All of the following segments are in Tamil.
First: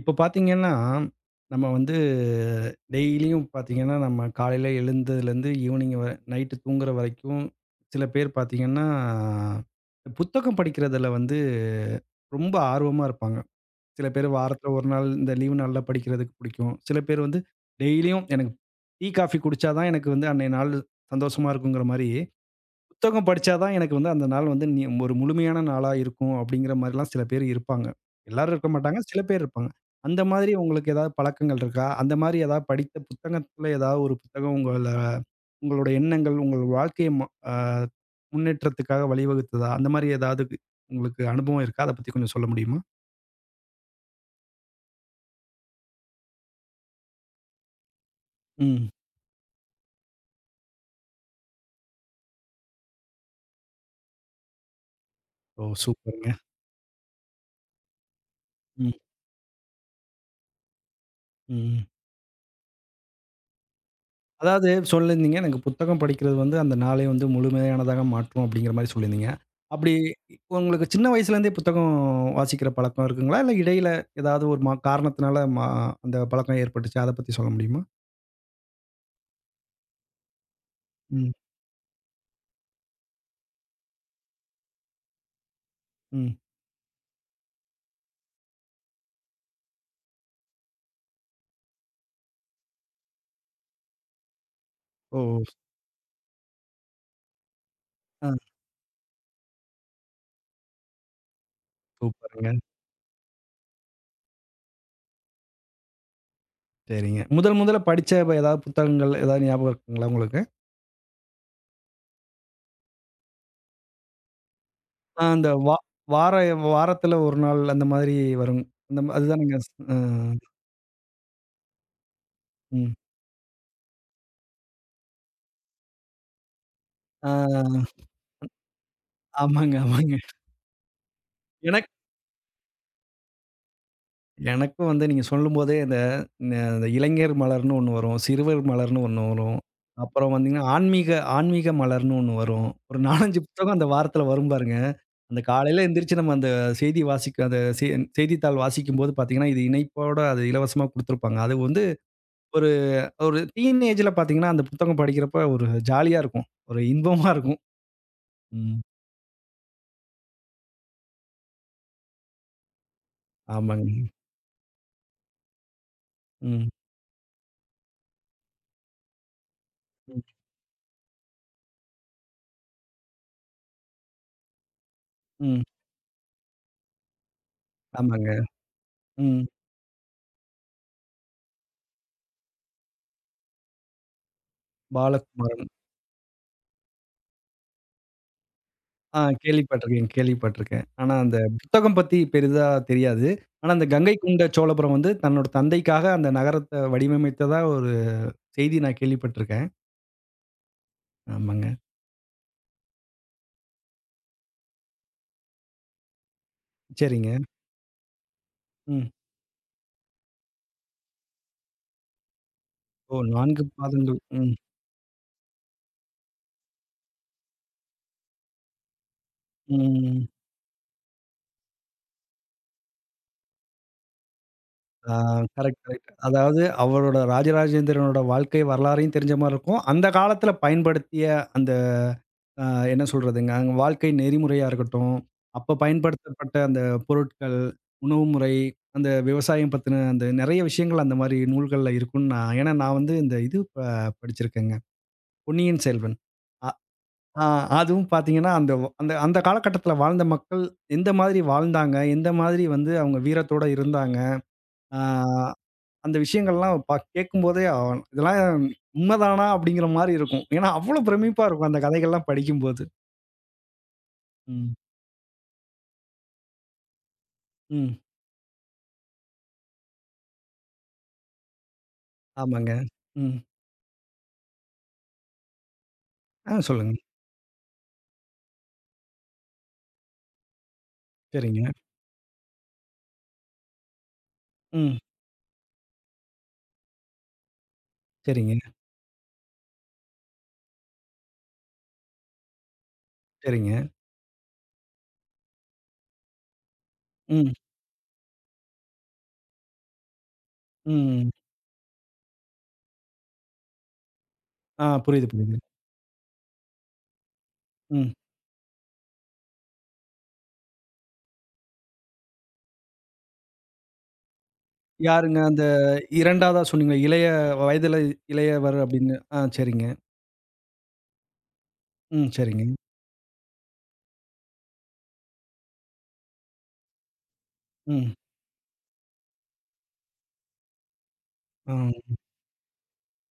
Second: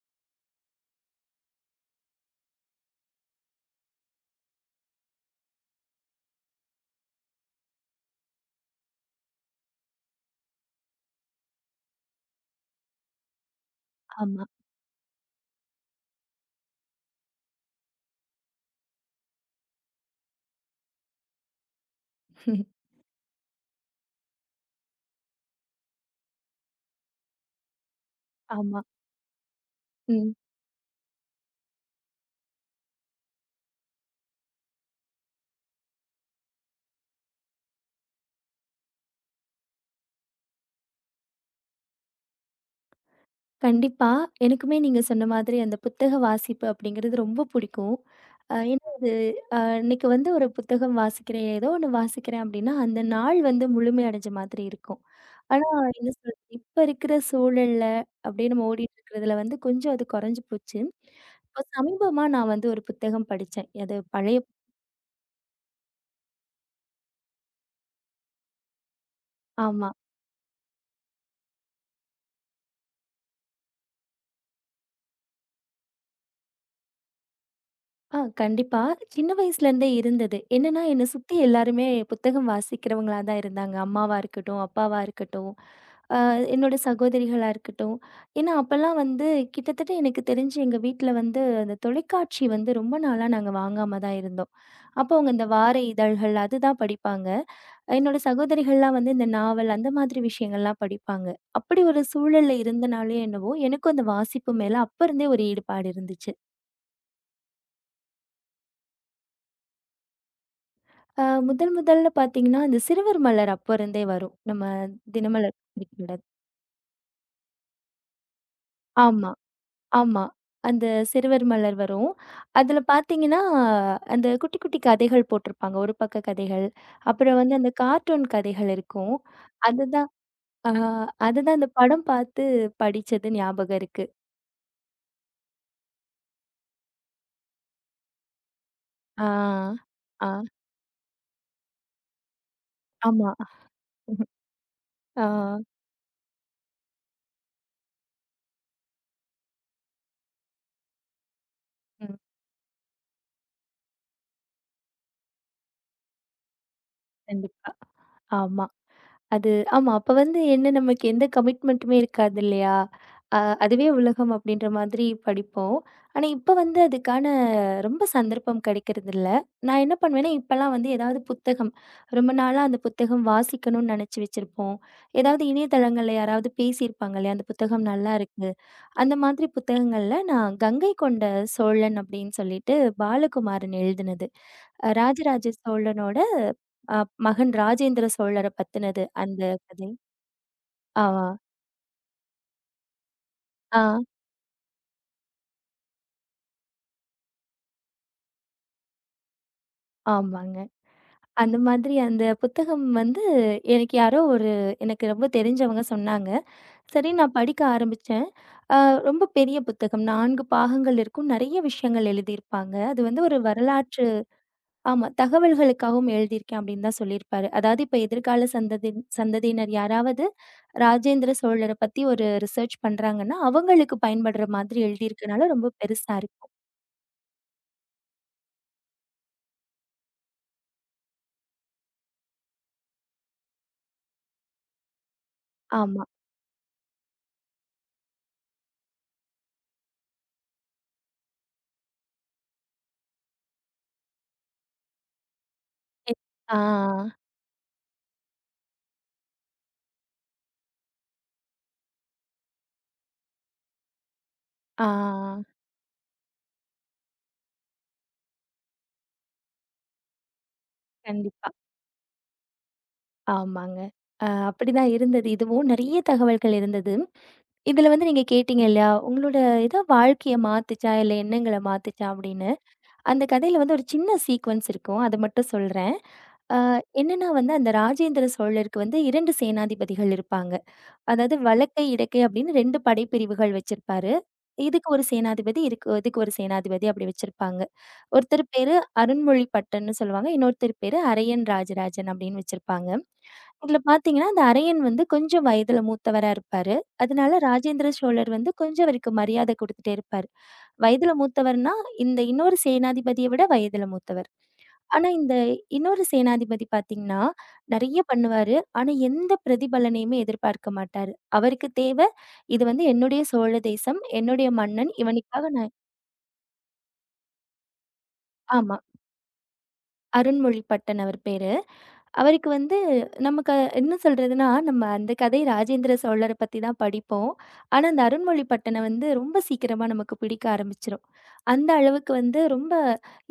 இப்ப பார்த்தீங்கன்னா, நம்ம டெய்லியும் பார்த்தீங்கன்னா, நம்ம காலையில எழுந்ததுலேருந்து ஈவினிங் வ நைட்டு தூங்குற வரைக்கும், சில பேர் பார்த்தீங்கன்னா, புத்தகம் படிக்கிறதுல ரொம்ப ஆர்வமா இருப்பாங்க. சில பேர் ஆமா, வாரத்தில ஒரு நாள் இந்த லீவு நாள்ல படிக்கிறதுக்கு பிடிக்கும். சில பேர் டெய்லியும் எனக்கு டீ, காஃபி குடிச்சா தான் எனக்கு அன்னைய நாள் சந்தோஷமா இருக்குங்கிற மாரி புத்தகம் படிச்சா தான் எனக்கு அந்த நாள் வந்து நி ஒரு முழுமையான நாளா இருக்கும் அப்படிங்கிற மாரிலாம் சில பேர் இருப்பாங்க. எல்லாரும் இருக்க ஆமா. மாட்டாங்க. சில பேர் இருப்பாங்க. அந்த ம். மாதிரி உங்களுக்கு ஏதாவது பழக்கங்கள் இருக்கா? அந்த மாதிரி ஏதாவது படித்த புத்தகத்துல ஏதாவது ஒரு புத்தகம் உங்களோட எண்ணங்கள், உங்கள் வாழ்க்கைய ம அ முன்னேற்றத்துக்காக வழிவகுத்ததா? அந்த மாதிரி ஏதாவது உங்களுக்கு அனுபவம் இருக்கா? அத பத்தி கொஞ்சம் சொல்ல முடியுமா? கண்டிப்பா. எனக்குமே நீங்க சொன்ன மாதிரி அந்த புத்தக வாசிப்பு அப்படிங்கிறது ரொம்ப புடிக்கும். ம். ஏன்னா அது இன்னைக்கு வந்து ஒரு புத்தகம் வாசிக்கிறேன், ஏதோ ஒண்ணு வாசிக்கிறேன் அப்படின்னா, அந்த நாள் வந்து முழுமை அடைஞ்ச மாதிரி இருக்கும். ஓ! ஆனா என்ன சூப்பருங்க. சொல்றது, இப்ப இருக்கிற சூழல்ல அப்படியே நம்ம ம். ஓடிட்டு இருக்கிறதுல வந்து கொஞ்சம் அது குறைஞ்சு போச்சு. இப்போ ம். சமீபமா நான் வந்து ஒரு புத்தகம் படிச்சேன். அது பழைய அதாவது சொல்லியிருந்தீங்க, எனக்கு புத்தகம் படிக்கிறது அந்த நாளை முழுமையானதாக மாற்றும் அப்படிங்கிற மாரி சொல்லியிருந்தீங்க. ஆமா. அப்படி உங்களுக்கு சின்ன வயசுலேருந்தே புத்தகம் வாசிக்கிற பழக்கம் இருக்குங்களா? இல்ல இடையில ஏதாவது ஒரு மா காரணத்தினால அந்த பழக்கம் ஏற்பட்டுச்சா? அத பத்தி சொல்ல முடியுமா? ஆ கண்டிப்பா. சின்ன வயசுலேருந்தே இருந்தது. என்னன்னா, என்ன ம், சுத்தி எல்லாருமே புத்தகம் வாசிக்கிறவங்களா தான் இருந்தாங்க. அம்மாவா இருக்கட்டும், அப்பாவா இருக்கட்டும், அ ம். என்னோட சகோதரிகளா இருக்கட்டும். ஏன்னா, அப்பலாம் வந்து கிட்டத்தட்ட எனக்கு தெரிஞ்சு எங்க வீட்ல வந்து அந்த தொலைக்காட்சி வந்து ரொம்ப நாளா நாங்க வாங்காம தான் இருந்தோம். அப்போ ஓ! அவங்க இந்த வார இதழ்கள் அதுதான் படிப்பாங்க. என்னோட ஆ சகோதரிகள்லாம் வந்து இந்த நாவல் அந்த மாதிரி விஷயங்கள்லாம் படிப்பாங்க. அப்படி ஒரு சூப்பருங்க. சூழல்ல இருந்தனாலயோ என்னவோ, எனக்கும் அந்த வாசிப்பு மேல அப்ப இருந்தே ஒரு ஈடுபாடு இருந்துச்சு. சரிங்க. முதல் முதல்ல படிச்ச ப ஏதாவது புத்தகங்கள் ஏதாவது ஞாபகம் இருக்குங்களா உங்களுக்கு? முதல் முதல்ல பார்த்தீங்கன்னா, அந்த சிறுவர் மலர் அப்ப இருந்தே வரும். நம்ம ஆ அந்த தினமலர் வா கிடையாது. வார வாரத்தில ஒரு நாள் அந்த மாதிரி வரும். அந்த ஆமா, அதுதானங்க. ஆ, ஆமா. அந்த சிறுவர் மலர் வரும். அதில ம். பார்த்தீங்கன்னா, அந்த குட்டி குட்டி கதைகள் போட்டிருப்பாங்க. ஒரு பக்க கதைகள். ஆ அப்புறம் வந்து அந்த கார்ட்டூன் கதைகள் இருக்கும். ஆமாங்க, அதுதான் ஆமாங்க. அ அதுதான் அந்த எனக்கு படம் பார்த்து படிச்சது ஞாபகம் இருக்கு. எனக்கும் நீங்க சொல்லும்போதே இந்த இந்த இந்த இளைஞர் மலர்ன்னு ஒண்ணு வரும். சிறுவர் மலர்ன்னு ஒண்ணு ஆ, வரும். ஆ, அப்புறம் வந்தீங்கன்னா, ஆன்மீக ஆன்மீக மலர்ன்னு ஒண்ணு வரும். ஒரு 4, ஆமா. 5 புத்தகம் அந்த வாரத்தில வரும் பாருங்க. ஆ, அந்த காலையில எந்திரிச்சு நம்ம அந்த செய்தி வாசிக்க அந்த செ செய்தித்தாள் வாசிக்கும்போது பார்த்தீங்கன்னா, இது இணைப்போட அது இலவசமா குடுத்துருப்பாங்க. அது ம். ஒரு ஒரு டீனேஜ்ல பார்த்தீங்கன்னா, அந்த புத்தகம் படிக்கிறப்ப ஒரு ஜாலியா இருக்கும். ஒரு இன்பமா இருக்கும். கண்டிப்பா. ஆமா. ம். அது ஆமா. அப்ப வந்து என்ன நமக்கு எந்த கமிட்மெண்ட்டுமே இருக்காது இல்லையா? அதுவே ஆமாங்க. உலகம் அப்படின்ற மாதிரி படிப்போம். ஆனா, இப்ப ம். வந்து அதுக்கான ரொம்ப சந்தர்ப்பம் கிடைக்கிறதில்ல. நான் என்ன ம். பண்ணுவேன்னா, இப்பலாம் வந்து ஏதாவது புத்தகம் ரொம்ப நாளா அந்த புத்தகம் வாசிக்கணும்னு நெனச்சு வச்சிருப்போம். ஏதாவது ம். இணையதளங்கள்ல யாராவது பேசியிருப்பாங்க இல்லையா? அந்த புத்தகம் ஆமாங்க. நல்லாருக்கு. அந்த ம். மாதிரி புத்தகங்கள்ல நான் கங்கை கொண்ட சோழன் அப்படின்னு சொல்லிட்டு பாலகுமாரன் எழுதினது. ராஜராஜ பாலகுமாரன். சோழனோட அ மகன் ராஜேந்திர சோழர பத்தினது ஆ அந்த கதை. கேள்விப்பட்டுருக்கேன், கேள்விப்பட்டுருக்கேன். ஆ, ஆனா அந்த புத்தகம் பத்தி பெரிதா தெரியாது. ஆனா அந்த ஆ, கங்கை கொண்ட சோழபுரம் தன்னோட தந்தைக்காக அந்த நகரத்த வடிவமைத்ததா ஒரு செய்தி நான் கேள்விப்பட்டுருக்கேன். ஆமாங்க. அந்த ஆமாங்க. மாதிரி அந்த புத்தகம் வந்து எனக்கு யாரோ ஒரு எனக்கு ரொம்ப தெரிஞ்சவங்க சொன்னாங்க. சரி நான் சரிங்க. படிக்க ஆரம்பிச்சேன். அ ம். ரொம்ப பெரிய புத்தகம் 4 பாகங்கள் இருக்கும். நெறைய விஷயங்கள் எழுதியிருப்பாங்க. அது ஓ வந்து ஒரு 4 வரலாற்று பாதங்கள். ம். ஆமா. தகவல்களுக்காகவும் எழுதியிருக்கேன் அப்படின்னு தான் சொல்லியிருப்பாரு. அதாவது இப்ப எதிர்கால சந்ததி சந்ததியினர் ம். யாராவது ராஜேந்திர சோழர பத்தி ஒரு ரிசர்ச் பண்றாங்கன்னா, அவங்களுக்கு பயன்படுற மாதிரி ஆ எழுதியிருக்கனால ரொம்ப கரெக்ட், கரெக்ட். பெருசா இருக்கும். அதாவது அவரோட ராஜராஜேந்திரனோட வாழ்க்கை வரலாறையும் தெரிஞ்ச மாரி இருக்கும். அந்த காலத்துல பயன்படுத்திய அந்த அ என்ன சொல்றதுங்க, அங்க வாழ்க்கை நெறிமுறையா இருக்கட்டும், அப்ப ஆமா. பயன்படுத்தப்பட்ட அந்த பொருட்கள், உணவு முறை, அந்த விவசாயம் பத்தின அந்த நெறைய விஷயங்கள் அந்த மாரி நூல்கள்ல இருக்கும்ன்னு நான் ஏன்னா நான் இந்த இது ப படிச்சிருக்கேங்க. பொன்னியின் செல்வன். எத் ஆ, அ ஆ அதுவும் பார்த்தீங்கன்னா, அந்த வ் அந்த அந்த காலகட்டத்தில வாழ்ந்த மக்கள் எந்த மாதிரி வாழ்ந்தாங்க? எந்த மாதிரி அவங்க வீரத்தோட இருந்தாங்க? ஆ. ஆ அந்த விஷயங்கள்லாம் கேட்கும்போதே அ இதெல்லாம் உண்மதானா? அப்படிங்கிற மாரி இருக்கும். ஏன்னா அவ்வளோ பிரமிப்பா கண்டிப்பா. இருக்கும் அந்த கதைகள்லாம் படிக்கும்போது. ஆமாங்க. ம். அப்படிதான் இருந்தது. இதுவும் நெறைய தகவல்கள் இருந்தது. இதுல ம். வந்து நீங்க கேட்டீங்க இல்லையா? உங்களோட ஏதோ வாழ்க்கைய மாத்துச்சா? இல்ல எண்ணங்கள மாத்துச்சா? அப்படின்னு. ஆமாங்க. அந்த ம். கதையில வந்து ஒரு சின்ன சீக்வென்ஸ் இருக்கும். அத மட்டும் சொல்றேன். ஆ அ சொல்லுங்க. என்னன்னா வந்து அந்த ராஜேந்திர சோழருக்கு வந்து 2 சேனாதிபதிகள் இருப்பாங்க. அதாவது சரிங்க. வலக்கை, இடக்கை அப்படின்னு 2 படைப்பிரிவுகள் வச்சிருப்பாரு. இதுக்கு ம். ஒரு சேனாதிபதி, இதுக்கு இதுக்கு ஒரு சேனாதிபதி அப்படி வச்சிருப்பாங்க. ஒருத்தர் சரிங்க, பேரு அருண்மொழி பட்டன்னு சொல்லுவாங்க. இன்னொருத்தர் பேரு அரையன் ராஜராஜன் அப்படின்னு வச்சிருப்பாங்க. இதுல சரிங்க. பார்த்தீங்கன்னா, அந்த அரையன் வந்து கொஞ்சம் வயதுல மூத்தவரா இருப்பாரு. அதனால ம், ராஜேந்திர சோழர் வந்து கொஞ்சம் அவருக்கு மரியாதை குடுத்துட்டே இருப்பாரு. வயதுல ம். மூத்தவர்னா, இந்த இன்னொரு சேனாதிபதிய விட வயதுல மூத்தவர். ஆ ஆனா, புரியுது, இந்த புரியுது. இன்னொரு சேனாதிபதி பார்த்தீங்கன்னா, நெறைய ம். பண்ணுவாரு. ஆனா, எந்த பிரதிபலனையுமே எதிர்பார்க்க மாட்டாரு. அவருக்கு தேவ, இது வந்து என்னுடைய சோழ தேசம், என்னுடைய மன்னன், யாருங்க இவனுக்காக அந்த நான் 2வதா சொன்னீங்களே, இளைய வயதில ஆமா. இளையவர் அப்படின்னு. ஆ சரிங்க. அருண்மொழி பட்டன் அவர் பேரு. ம், அவருக்கு சரிங்க. வந்து நமக்கு என்ன சொல்றதுன்னா, நம்ம அந்த கதை ராஜேந்திர சோழர பத்தி தான் படிப்போம். ஆனா, அந்த ம், அருண்மொழி பட்டன வந்து ரொம்ப சீக்கிரமா நமக்கு பிடிக்க ஆரம்பிச்சுரும். அந்த ஆ, அளவுக்கு வந்து ரொம்ப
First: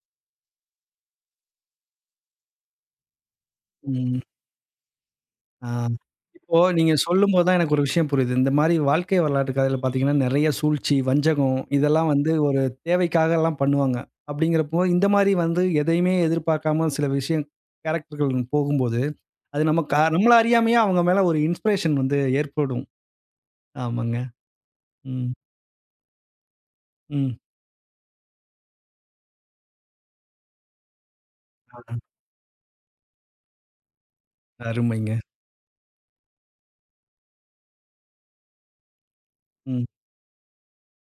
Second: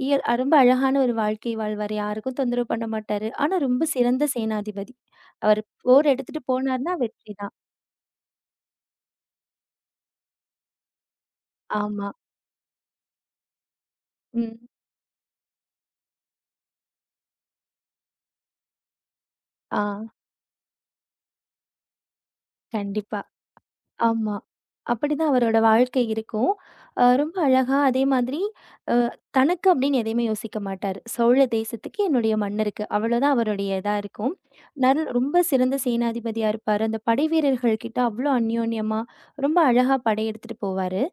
ரொம்ப அழகான ஒரு வாழ்க்கை வாழ்வாரு. யாருக்கும் தொந்தரவு பண்ண மாட்டாரு. ஆனா, ரொம்ப ம். சிறந்த சேனாதிபதி. அவர் ஆ. போர் எடுத்துட்டு இப்போ நீங்க போனார்னா வெற்றி சொல்லும்போது தான். தான் எனக்கு ஒரு விஷயம் புரியுது. இந்த மாரி வாழ்க்கை வரலாற்று கதையில பார்த்தீங்கன்னா, நெறைய சூழ்ச்சி, வஞ்சகம் ஆமா. இதெல்லாம் ஒரு தேவைக்காகலாம் பண்ணுவாங்க. ம். அப்படிங்கிறப்போ, இந்த மாரி எதையுமே எதிர்பார்க்காம சில விஷயம் கேரக்டர்கள் போகும்போது, அது ஆ. நமக்கு நம்மள அறியாமயே அவங்க மேல ஒரு இன்ஸ்பிரேஷன் ஏற்படும். கண்டிப்பா. ஆமாங்க. ஆமா. ம், அப்படிதான் அவரோட வாழ்க்கை இருக்கும். ம். ரொம்ப அழகா அதே மாதிரி அ தனக்கு அப்படின்னு எதையுமே யோசிக்க மாட்டாரு. "சோழ தேசத்துக்கு என்னுடைய மண் இருக்கு." அவ்வளோதான் அவருடைய இதா இருக்கும். அருமைங்க. ரொம்ப சிறந்த சேனாதிபதியா இருப்பாரு. அந்த படைவீரர்கள் கிட்ட அவ்வளோ அந்யோன்யமா ரொம்ப ம். அழகா படை எடுத்துட்டு போவாரு.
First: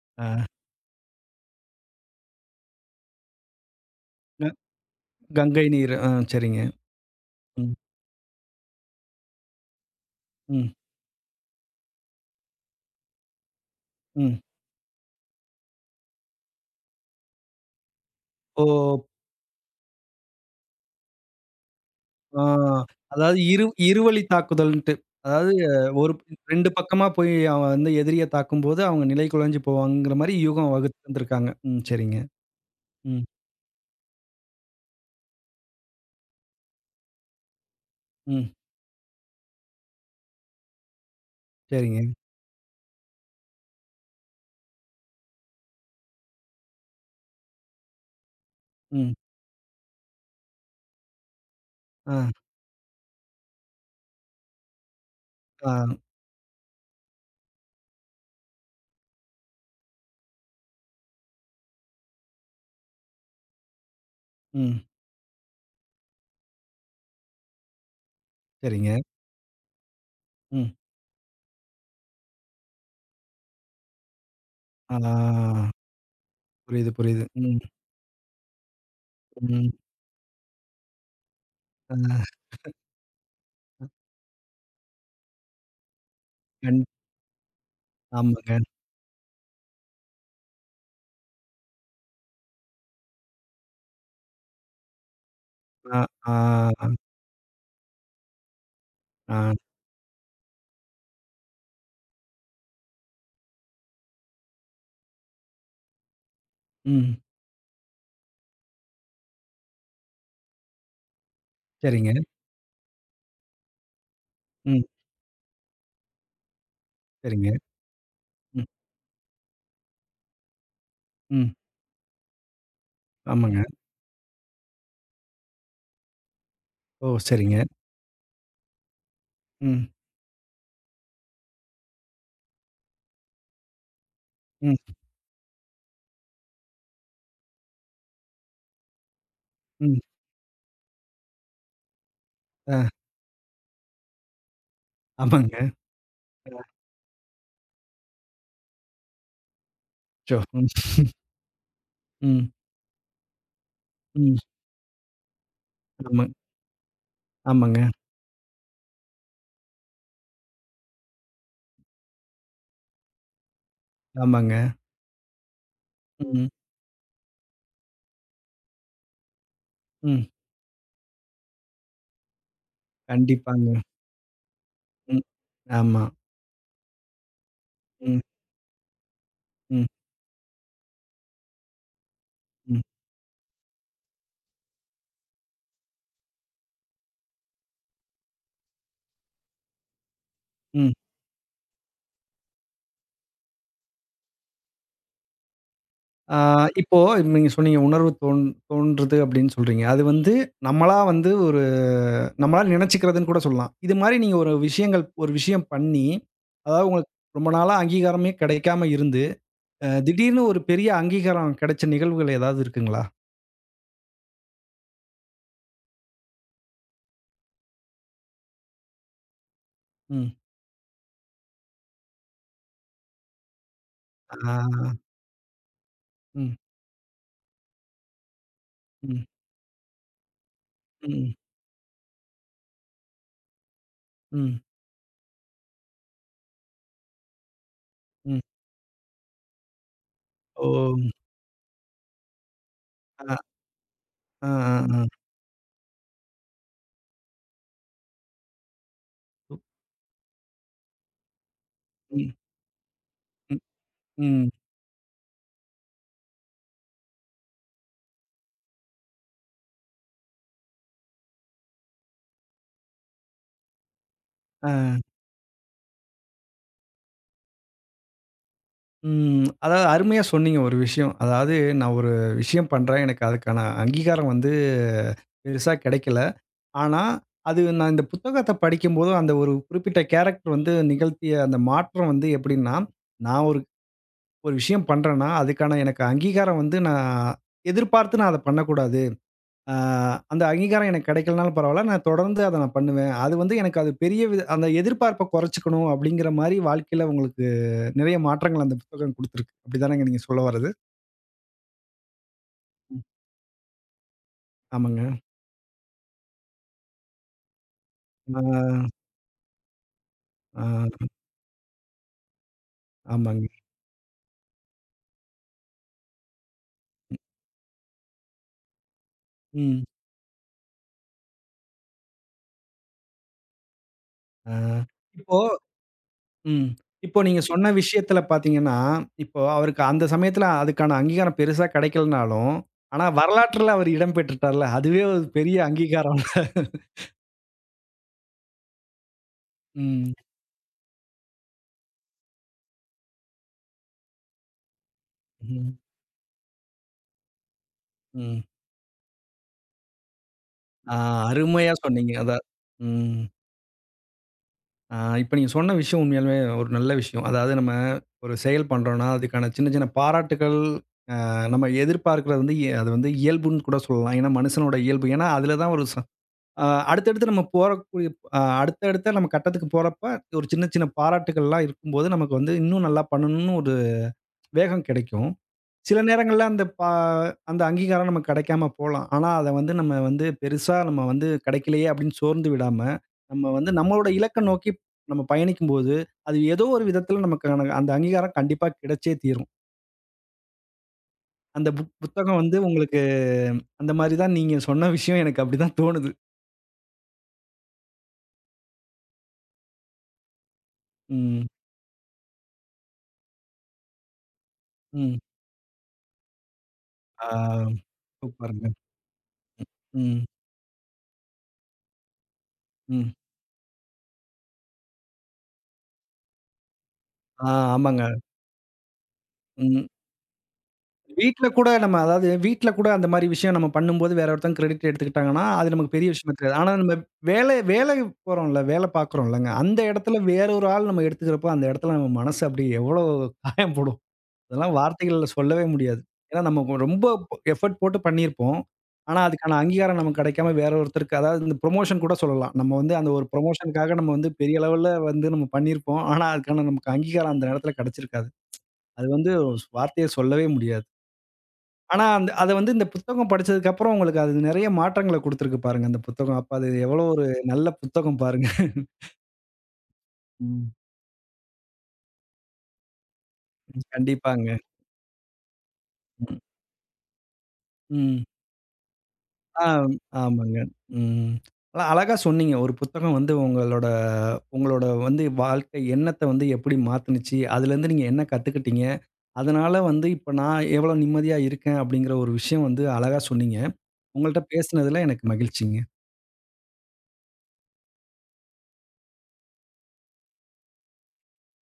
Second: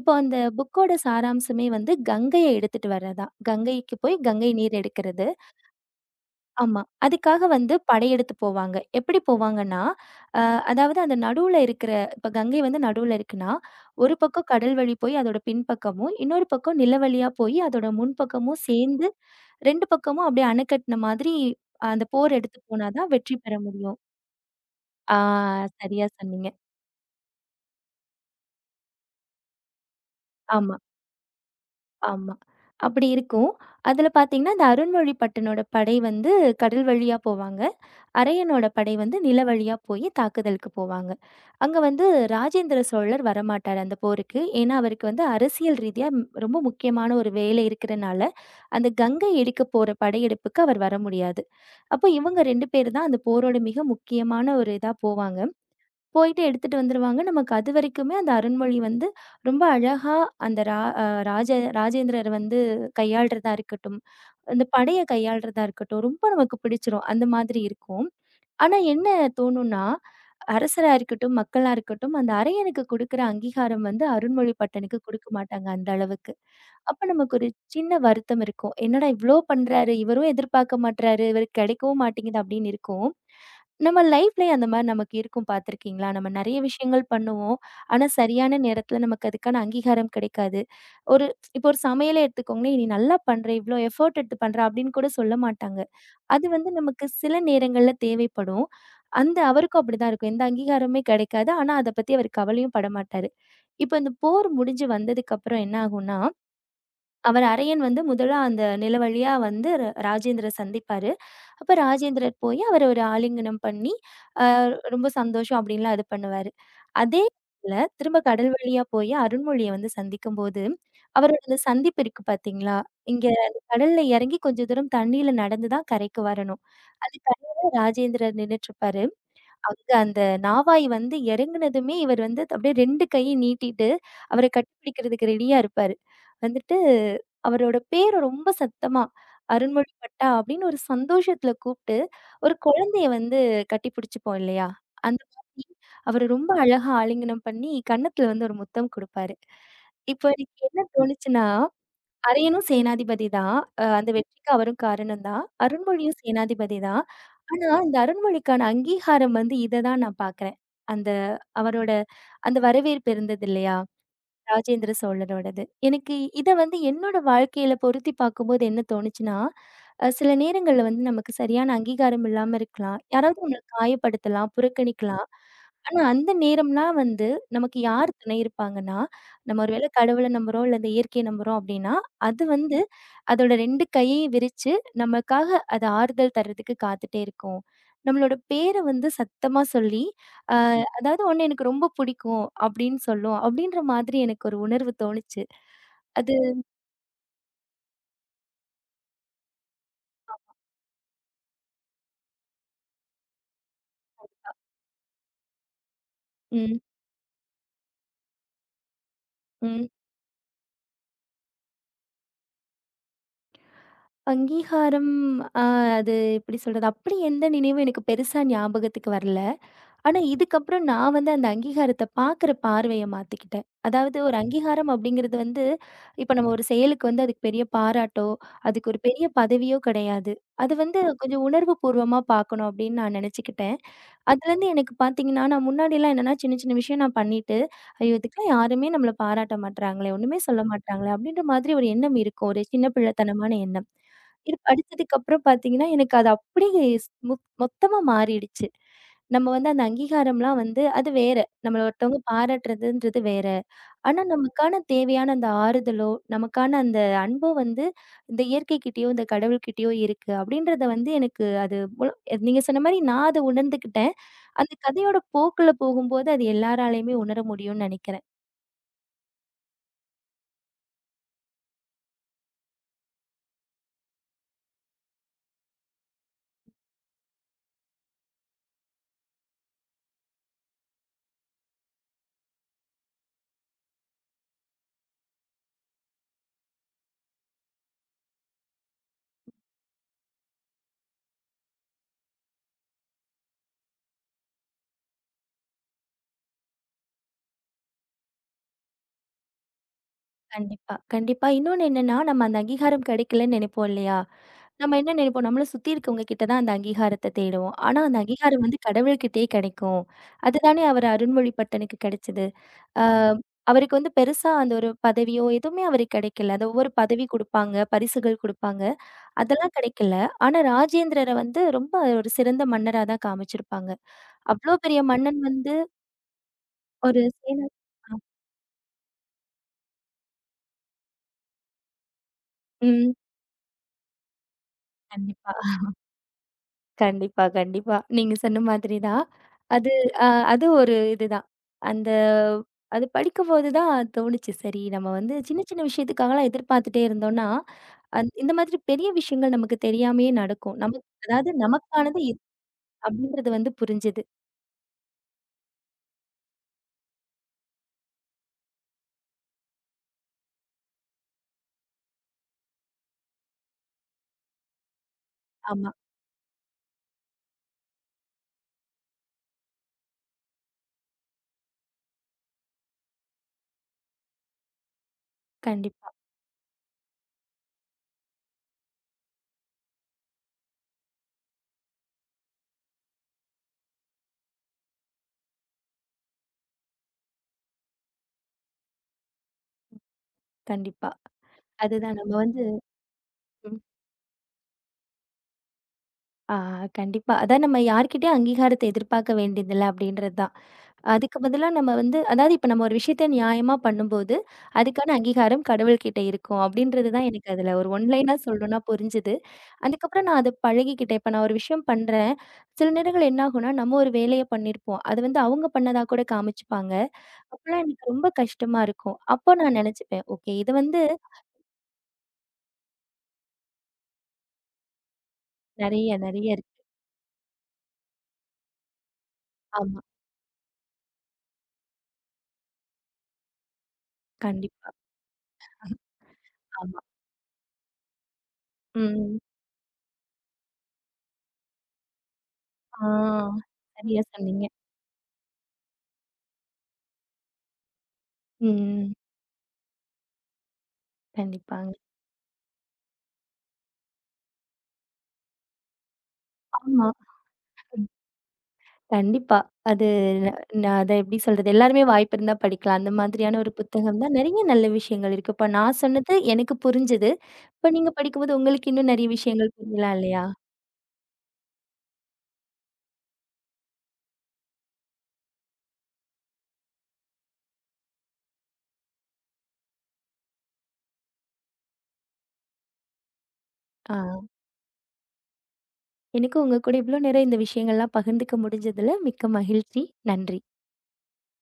இப்போ அந்த ஆ. புக்கோட சாராம்சமே வந்து கங்கைய எடுத்துட்டு வர்றதான். கங்கைக்கு போய் க கங்கை நீர் எடுக்கிறது. கங்கை நீர். ஆ சரிங்க. ஆமா. அதுக்காக ம், வந்து படையெடுத்து போவாங்க. எப்படி போவாங்கன்னா, அ ம், அதாவது அந்த நடுவுல இருக்கிற இப்ப கங்கை வந்து நடுவுல இருக்குன்னா, ஒரு ம். பக்கம் கடல் வழி போய் அதோட பின்பக்கமும், இன்னொரு பக்கம் நிலவழியா போய் அதோட முன்பக்கமும் ஓ! சேர்ந்து 2 பக்கமும் அப்படியே அணை கட்டின மாதிரி அந்த போர் ஆ. எடுத்து போனா தான் வெற்றி அதாவது பெற முடியும். இருவழி தாக்குதல்ன்ட்டு. ஆ அதாவது சரியா ஒரு சொன்னீங்க. 2 பக்கமா போய் அவன் எதிரிய தாக்கும்போது, அவங்க நிலை குலைஞ்சு போவாங்கங்கிற மாரி யூகம் ஆமா, வகுத்து வந்திருக்காங்க. ம். சரிங்க. ஆமா. அப்படி ம். இருக்கும். அதுல பார்த்தீங்கன்னா, இந்த அருண்மொழி பட்டனோட படை வந்து கடல் வழியா போவாங்க. ம். அரையனோட படை வந்து நில வழியா போய் தாக்குதலுக்கு போவாங்க. அங்க சரிங்க. வந்து ராஜேந்திர சோழர் வரமாட்டாரு அந்த போருக்கு. ஏன்னா, அவருக்கு வந்து அரசியல் ரீதியா ரொம்ப முக்கியமான ஒரு வேலை இருக்கிறனால, அந்த ம். கங்கை எடுக்க போற படையெடுப்புக்கு அவர் வர முடியாது. அப்போ ஆ. இவங்க 2 பேர் தான் அந்த போரோட மிக முக்கியமான ஒரு இதா போவாங்க. ஆ. போயிட்டு எடுத்துட்டு வந்துருவாங்க. நமக்கு அதுவரைக்குமே அந்த அருண்மொழி வந்து ரொம்ப அழகா அந்த ரா அ ராஜ ராஜேந்திரர் வந்து கையாள்றதா இருக்கட்டும், அந்த ம். படைய கையாள்றதா இருக்கட்டும், ரொம்ப நமக்கு பிடிச்சிரும். அந்த மாதிரி இருக்கும். ஆனா சரிங்க. என்ன தோணும்னா, ம். அரசரா இருக்கட்டும், மக்களா இருக்கட்டும், அந்த அரையனுக்கு குடுக்குற அங்கீகாரம் வந்து அருண்மொழிபட்டனுக்கு குடுக்க ஆ. மாட்டாங்க அந்த அளவுக்கு. புரியுது, அப்ப புரியுது. நமக்கு ஒரு ம். சின்ன வருத்தம் இருக்கும். என்னடா இவ்ளோ ம். பண்றாரு, இவரும் எதிர்பார்க்க மாட்றாரு, இவருக்கு கிடைக்கவும் ஆ. மாட்டேங்குது அப்படின்னு இருக்கும். நம்ம லைஃப்லயும் அந்த மாரி நமக்கு இருக்கும் பார்த்துருக்கீங்களா? நம்ம நெறைய கண் விஷயங்கள் பண்ணுவோம். ஆனா ஆமாங்க. சரியான நேரத்துல நமக்கு அதுக்கான அங்கீகாரம் கிடைக்காது. ஒரு இப்போ ஒரு சமையலே எடுத்துக்கோங்களேன், "நீ நல்லா பண்ற, இவ்ளோ எஃபோர்ட் எடுத்து பண்ற" அப்படின்னு கூட சொல்ல மாட்டாங்க. ஆ. அது வந்து ஆ. நமக்கு சில நேரங்கள்ல தேவைப்படும். அந்த ஆ. அவருக்கும் அப்படிதான் இருக்கும். எந்த அங்கீகாரமே கிடைக்காது. ஆனா, அத பத்தி அவர் கவலையும் படமாட்டாரு. இப்ப இந்த போர் முடிஞ்சு வந்ததுக்கப்புறம் என்ன ஆகும்னா, ம். அவர் அரையன் வந்து முதலா அந்த நிலவழியா வந்து ராஜேந்திர சந்திப்பாரு. அப்ப சரிங்க. ராஜேந்திரர் போய் அவர ஒரு ஆலிங்கனம் பண்ணி, அ ம். ரொம்ப சந்தோஷம் அப்படின்லாம் இது பண்ணுவாரு. அதே சரிங்க. இதுல திரும்ப கடல் ம். வழியா போய் அருண்மொழிய வந்து சந்திக்கும்போது, அவரோட ம். அந்த சந்திப்பு இருக்கு பார்த்தீங்களா? இங்க அந்த ஆமாங்க. கடல்ல இறங்கி கொஞ்சம் தூரம் தண்ணீல நடந்து தான் கரைக்கு வரணும். ஓ! அது சரிங்க. கரையில ராஜேந்திரர் நின்னுட்டுருப்பாரு. ம். அங்க அந்த நாவாய் வந்து இறங்குனதுமே, இவர் வந்து அப்படியே 2 கையும் நீட்டிட்டு, அவர ம். கட்டிப்பிடிக்கிறதுக்கு ரெடியா இருப்பாரு. வந்துட்டு அவரோட பேர ரொம்ப சத்தமா, "அருண்மொழி ம். பட்டா" அப்படின்னு ஒரு சந்தோஷத்துல கூப்ட்டு, ஒரு ஆ. குழந்தைய வந்து கட்டிப்பிடிச்சுப்போம் இல்லையா? அந்த மாதிரி ஆமாங்க. அவர ரொம்ப அழகா ஆலிங்கனம் பண்ணி, கன்னத்துல வந்து ஒரு முத்தம் குடுப்பாரு. இப்போ அச்சோ! எனக்கு ம். என்ன தோணுச்சுன்னா ம். அரியனும் சேனாதிபதி தான். அந்த ம். வெற்றிக்கு அவரும் காரணம் தான். அருண்மொழியும் ஆமா. சேனாதிபதி தான். ஆனா, ஆமாங்க, இந்த அருண்மொழிக்கான அங்கீகாரம் வந்து இத தான் நான் பார்க்குறேன். அந்த அவரோட அந்த வரவேற்பு இருந்தது இல்லையா? ஆமாங்க. ராஜேந்திர சோழரோடது. எனக்கு ம், இத வந்து என்னோட வாழ்க்கையில பொருத்தி பார்க்கும்போது என்ன தோணுச்சுன்னா, ம். சில நேரங்கள்ல வந்து நமக்கு சரியான அங்கீகாரம் இல்லாம இருக்கலாம். யாராவது நம்மள கண்டிப்பாங்க. காயப்படுத்தலாம், ம். புறக்கணிக்கலாம். ஆனா ஆமா. அந்த நேரம்லாம் வந்து நமக்கு யார் ம், துணை இருப்பாங்கன்னா, நம்ம ஒரு ம், வேளை கடவுள நம்புறோம், இல்ல இந்த இயற்கைய நம்புறோம் அப்படின்னா, அது வந்து ம், அதோட 2 கையையும் விரிச்சு நமக்காக அது ஆறுதல் தர்றதுக்கு காத்துட்டே இருக்கும். நம்மளோட பேர வந்து சத்தமா சொல்லி, அ ம். அதாவது ஒண்ணு எனக்கு ரொம்ப பிடிக்கும் அப்படின்னு சொல்லும். அப்படின்ற மாதிரி எனக்கு ஒரு உணர்வு தோணுச்சு. அது ஆ இப்போ நீங்க சொன்னீங்க உணர்வு தோன்றுது அப்டின்னு சொல்றீங்க. அது நம்மளா ஒரு நம்மளா நினைச்சுக்கிறதுன்னு கூட சொல்லலாம். இது மாரி நீங்க ஒரு விஷயம் பண்ணி, ம், அதாவது உங்களுக்கு ரொம்ப நாளா அங்கீகாரமே கிடைக்காம இருந்து, அ ம். திடீர்னு ஒரு பெரிய அங்கீகாரம் கிடைச்ச நிகழ்வுகள் ஏதாவது இருக்குங்களா? அங்கீகாரம், அ அது எப்படி சொல்றது? அப்படி எந்த நினைவும் எனக்கு பெருசா ஞாபகத்துக்கு வரல. ஆனா, ம். இதுக்கப்புறம் நான் வந்து அந்த அங்கீகாரத்த பார்க்குற பார்வைய மாத்திக்கிட்டேன். அதாவது ஆ. ஒரு அங்கீகாரம் அப்படிங்கிறது வந்து, இப்ப நம்ம ம், ஒரு செயலுக்கு வந்து அதுக்கு பெரிய பாராட்டோ, அதுக்கு ஒரு ம், பெரிய பதவியோ கிடையாது. அது வந்து ம், கொஞ்சம் உணர்வு பூர்வமா பார்க்கணும் அப்படின்னு நான் நெனச்சுக்கிட்டேன். ம், அதுலேருந்து எனக்கு பார்த்தீங்கன்னா, நான் முன்னாடிலாம் என்னன்னா சின்ன சின்ன விஷயம் நான் பண்ணிட்டு, ஐயோ! ம். இதுக்கெல்லாம் யாருமே நம்மள பாராட்ட மாட்றாங்களே, ஒண்ணுமே சொல்ல ஓ! மாட்றாங்களே அப்படின்ற மாதிரி ஒரு எண்ணம் இருக்கும். ஒரு சின்ன ஆ, பிள்ளைத்தனமான எண்ணம். ஆ, இது ஆ, ஆ. படிச்சதுக்கப்புறம் பார்த்தீங்கன்னா, எனக்கு அது அப்படியே ஸ் மொத் மொத்தமா மாறிடுச்சு. நம்ம வந்து அந்த அங்கீகாரம்லாம் வந்து அது வேற. நம்மள ஒருத்தவங்க ம், பாராட்டுறதுன்றது வேற. ம், ஆனா, ம். நமக்கான தேவையான அந்த ஆறுதலோ, நமக்கான அந்த அன்போ வந்து இந்த இயற்கைக்கிட்டயோ, இந்த கடவுள்கிட்டயோ இருக்கு. அப்படின்றத வந்து எனக்கு அது முழு நீங்க சொன்ன மாரி நான் அத உணர்ந்துக்கிட்டேன். அ, அந்த கதையோட போக்குல போகும்போது அது எல்லாராலயுமே உணர முடியும்னு நெனைக்கிறேன். ம். அதாவது அருமையா சொன்னீங்க ஒரு விஷயம். அதாவது நான் ஒரு விஷயம் பண்றேன். எனக்கு அதுக்கான அங்கீகாரம் பெருசா கிடைக்கல. ஆனா, அது நான் இந்த புத்தகத்த படிக்கும்போது அந்த ஒரு குறிப்பிட்ட கேரக்டர் நிகழ்த்திய அந்த மாற்றம் எப்படின்னா, நான் ஒரு ஒரு விஷயம் பண்றேன்னா, அதுக்கான எனக்கு அங்கீகாரம் நான் எதிர்பார்த்து நான் அத பண்ணக்கூடாது. ஆ, அந்த அங்கீகாரம் எனக்கு கிடைக்கலனாலும் பரவால்ல. நான் தொடர்ந்து அத நான் பண்ணுவேன். அது எனக்கு அது பெரிய வித அந்த எதிர்பார்ப்ப குறைச்சுக்கணும் அப்படிங்கிற மாரி வாழ்க்கையில உங்களுக்கு நிறைய மாற்றங்கள் அந்த புத்தகம் குடுத்துருக்கு. அப்படிதானங்க நீங்க சொல்ல வர்றது? கண்டிப்பா, கண்டிப்பா. இன்னொன்னு என்னன்னா, நம்ம அந்த அங்கீகாரம் கிடைக்கலன்னு நெனைப்போம் இல்லையா? நம்ம ஆமாங்க. என்ன நினைப்போம், நம்மள சுத்தி இருக்கவங்க கிட்ட தான் அந்த அங்கீகாரத்த தேடுவோம். ஆனா, அந்த ஆ, அங்கீகாரம் வந்து கடவுள்கிட்டயே கிடைக்கும். ஆ, அதுதானே அவர் அருண்மொழிபட்டனுக்கு கிடைச்சது. ஆ ஆமாங்க. அவருக்கு வந்து பெருசா அந்த ஒரு பதவியோ எதுவுமே அவருக்கு கிடைக்கல. அந்த ஒவ்வொரு பதவி குடுப்பாங்க, பரிசுகள் குடுப்பாங்க. அதெல்லாம் ம். கிடைக்கல. ஆனா, ராஜேந்திரர வந்து ரொம்ப ஒரு சிறந்த மன்னரா தான் காமிச்சிருப்பாங்க. ஆ. அவ்ளோ பெரிய இப்போ மன்னன் வந்து ம். இப்போ ஒரு நீங்க சேனா சொன்ன விஷயத்துல பார்த்தீங்கன்னா, இப்போ அவருக்கு அந்த சமயத்துல அதுக்கான அங்கீகாரம் பெருசா கிடைக்கலனாலும், ஆனா ம். வரலாற்றுல அவர் இடம் பெற்றுட்டார்ல, அதுவே ஒரு கண்டிப்பா. பெரிய அங்கீகாரம்ல. கண்டிப்பா, கண்டிப்பா. நீங்க சொன்ன மாதிரி தான். அது ம், அ அது ஒரு இதுதான். அந்த அது படிக்கும்போது தான் தோணுச்சு. சரி நம்ம வந்து சின்ன ம், சின்ன விஷயத்துக்காகலாம் எதிர்பார்த்துட்டே இருந்தோம்னா, ம். இந்த மாதிரி பெரிய விஷயங்கள் நமக்கு தெரியாமயே நடக்கும். ஆ, நமக்கு அதாவது அருமையா சொன்னீங்க. நமக்கானது இது அதான். ம். அப்படின்றது வந்து புரிஞ்சது. ஆ இப்ப நீங்க சொன்ன விஷயம் உண்மையாலுமே ஒரு நல்ல விஷயம். அதாவது நம்ம ஒரு செயல் பண்றோம்னா, அதுக்கான சின்ன சின்ன பாராட்டுக்கள் அ நம்ம எதிர்பார்க்கிறது அது இயல்புன்னு கூட சொல்லலாம். ஏன்னா மனுஷனோட இயல்பு. ஏன்னா அதில தான் ஒரு ஆமா. ச அ அடுத்தடுத்து நம்ம போறக்கூடிய அடுத்தடுத்த நம்ம கட்டத்துக்கு போறப்ப ஒரு சின்ன சின்ன பாராட்டுக்கள்லாம் இருக்கும்போது, நமக்கு இன்னும் நல்லா பண்ணணும்னு ஒரு வேகம் கிடைக்கும். சில கண்டிப்பா, நேரங்கள்ல அந்த அங்கீகாரம் நமக்கு கிடைக்காம போலாம். ஆனா, அத வந்து நம்ம வந்து பெருசா நம்ம வந்து கிடைக்கலையே அப்படின்னு சோர்ந்து விடாம, நம்ம நம்மளோட இலக்க நோக்கி நம்ம பயணிக்கும்போது, அது ஏதோ ஒரு விதத்தில நமக்கான அந்த அந்த அங்கீகாரம் கண்டிப்பா கிடைச்சே தீரும். கண்டிப்பா. அந்த அதுதான் நம்ம புத்தகம் வந்து உங்களுக்கு ம். அந்த மாரி தான் நீங்க சொன்ன விஷயம் எனக்கு அப்படிதான் தோணுது. ஆ கண்டிப்பா. அதான் நம்ம யார்கிட்டயும் அங்கீகாரத்த எதிர்பார்க்க வேண்டியதில்ல அப்படின்றது தான். அதுக்கு ம், பதிலா நம்ம வந்து அதாவது இப்ப நம்ம ஒரு விஷயத்த நியாயமா பண்ணும்போது, அதுக்கான ம். அங்கீகாரம் கடவுள்கிட்ட இருக்கும். அப்படின்றது தான் ஆ எனக்கு அதுல ஒரு ஒன் லைனா சூப்பருங்க. சொல்லணும்னா புரிஞ்சுது. ம், அதுக்கப்புறம் நான் அத பழகிக்கிட்டேன். இப்ப நான் ஒரு விஷயம் பண்றேன். சில ம். நேரங்கள்ல என்ன ஆகும்னா, நம்ம ஒரு வேலைய பண்ணியிருப்போம். அது வந்து அவங்க பண்ணதா கூட காமிச்சுப்பாங்க. ஆ அப்பலாம் ஆமாங்க. எனக்கு ரொம்ப கஷ்டமா இருக்கும். அப்போ நான் ம். நெனச்சுப்பேன், ஓகே இது வந்து வீட்ல கூட நம்ம அதாவது வீட்ல கூட அந்த மாரி விஷயம் நம்ம பண்ணும்போது, வேற ஒருத்தவங்க கிரெடிட் எடுத்துக்கிட்டாங்கன்னா, அது நமக்கு பெரிய நெறைய, விஷயமா நெறைய தெரியாது. ஆனா இருக்கு. நம்ம வேலைக்கு போறோம்ல, வேலை பார்க்குறோம்லங்க, அந்த ஆமா. இடத்துல வேற ஒரு ஆள் நம்ம எடுத்துக்கிறப்போ, அந்த இடத்துல நம்ம மனசு அப்படி எவ்வளோ காயப்படும். அதெல்லாம் கண்டிப்பா. வார்த்தைகள்ல சொல்லவே முடியாது. ஏன்னா நம்ம ஆமா. ரொம்ப எஃபோர்ட் போட்டு பண்ணியிருப்போம். ஆனா ம். அதுக்கான அங்கீகாரம் நமக்கு கிடைக்காம வேற ஒருத்தருக்கு அதாவது இந்த புரமோஷன் கூட சொல்லலாம். நம்ம ஆ. அந்த ஒரு புரமோஷனுக்காக நம்ம சரியா பெரிய சொன்னீங்க. லெவல்ல நம்ம பண்ணியிருப்போம். ஆனா அதுக்கான நமக்கு அங்கீகாரம் அந்த நேரத்துல கிடைச்சிருக்காது. அது ம். வார்த்தைய சொல்லவே முடியாது. கண்டிப்பாங்க. ஆனா, அந்த அத வந்து இந்த புத்தகம் படிச்சதுக்கு அப்புறம் உங்களுக்கு அது நெறைய மாற்றங்கள குடுத்திருக்கு பாருங்க, அந்த புத்தகம். அப்ப அது எவ்வளோ ஆமா. ஒரு நல்ல புத்தகம் பாருங்க. கண்டிப்பா. அது ந- ம். நான் அத எப்படி சொல்றது? எல்லாருமே வாய்ப்பு இருந்தா படிக்கலாம். அந்த மாதிரியான ஒரு ம். புத்தகம் தான். கண்டிப்பாங்க. நெறைய நல்ல விஷயங்கள் இருக்கு. இப்ப நான் சொன்னது ம். எனக்கு புரிஞ்சது. இப்ப நீங்க ம். படிக்கும்போது உங்களுக்கு இன்னும் நெறைய ஆ, விஷயங்கள் புரியலாம் இல்லையா? ஆமாங்க. ம். அழகா சொன்னீங்க. ஒரு புத்தகம் உங்களோட உங்களோட வந்து வாழ்க்கை எண்ணத்த எப்படி மாத்துனுச்சு? அதுலருந்து நீங்க என்ன கத்துக்கிட்டீங்க? அதனால இப்ப நான் எவ்வளோ நிம்மதியா இருக்கேன் அப்படிங்கிற ஒரு விஷயம் அழகா சொன்னீங்க. உங்கள்ட்ட ஆ. பேசினதுல எனக்கு மகிழ்ச்சிங்க. எனக்கும் உங்க கூட இவ்ளோ நேரம் இந்த விஷயங்கள்லாம் பகிர்ந்துக்க முடிஞ்சதுல மிக்க மகிழ்ச்சி. நன்றி.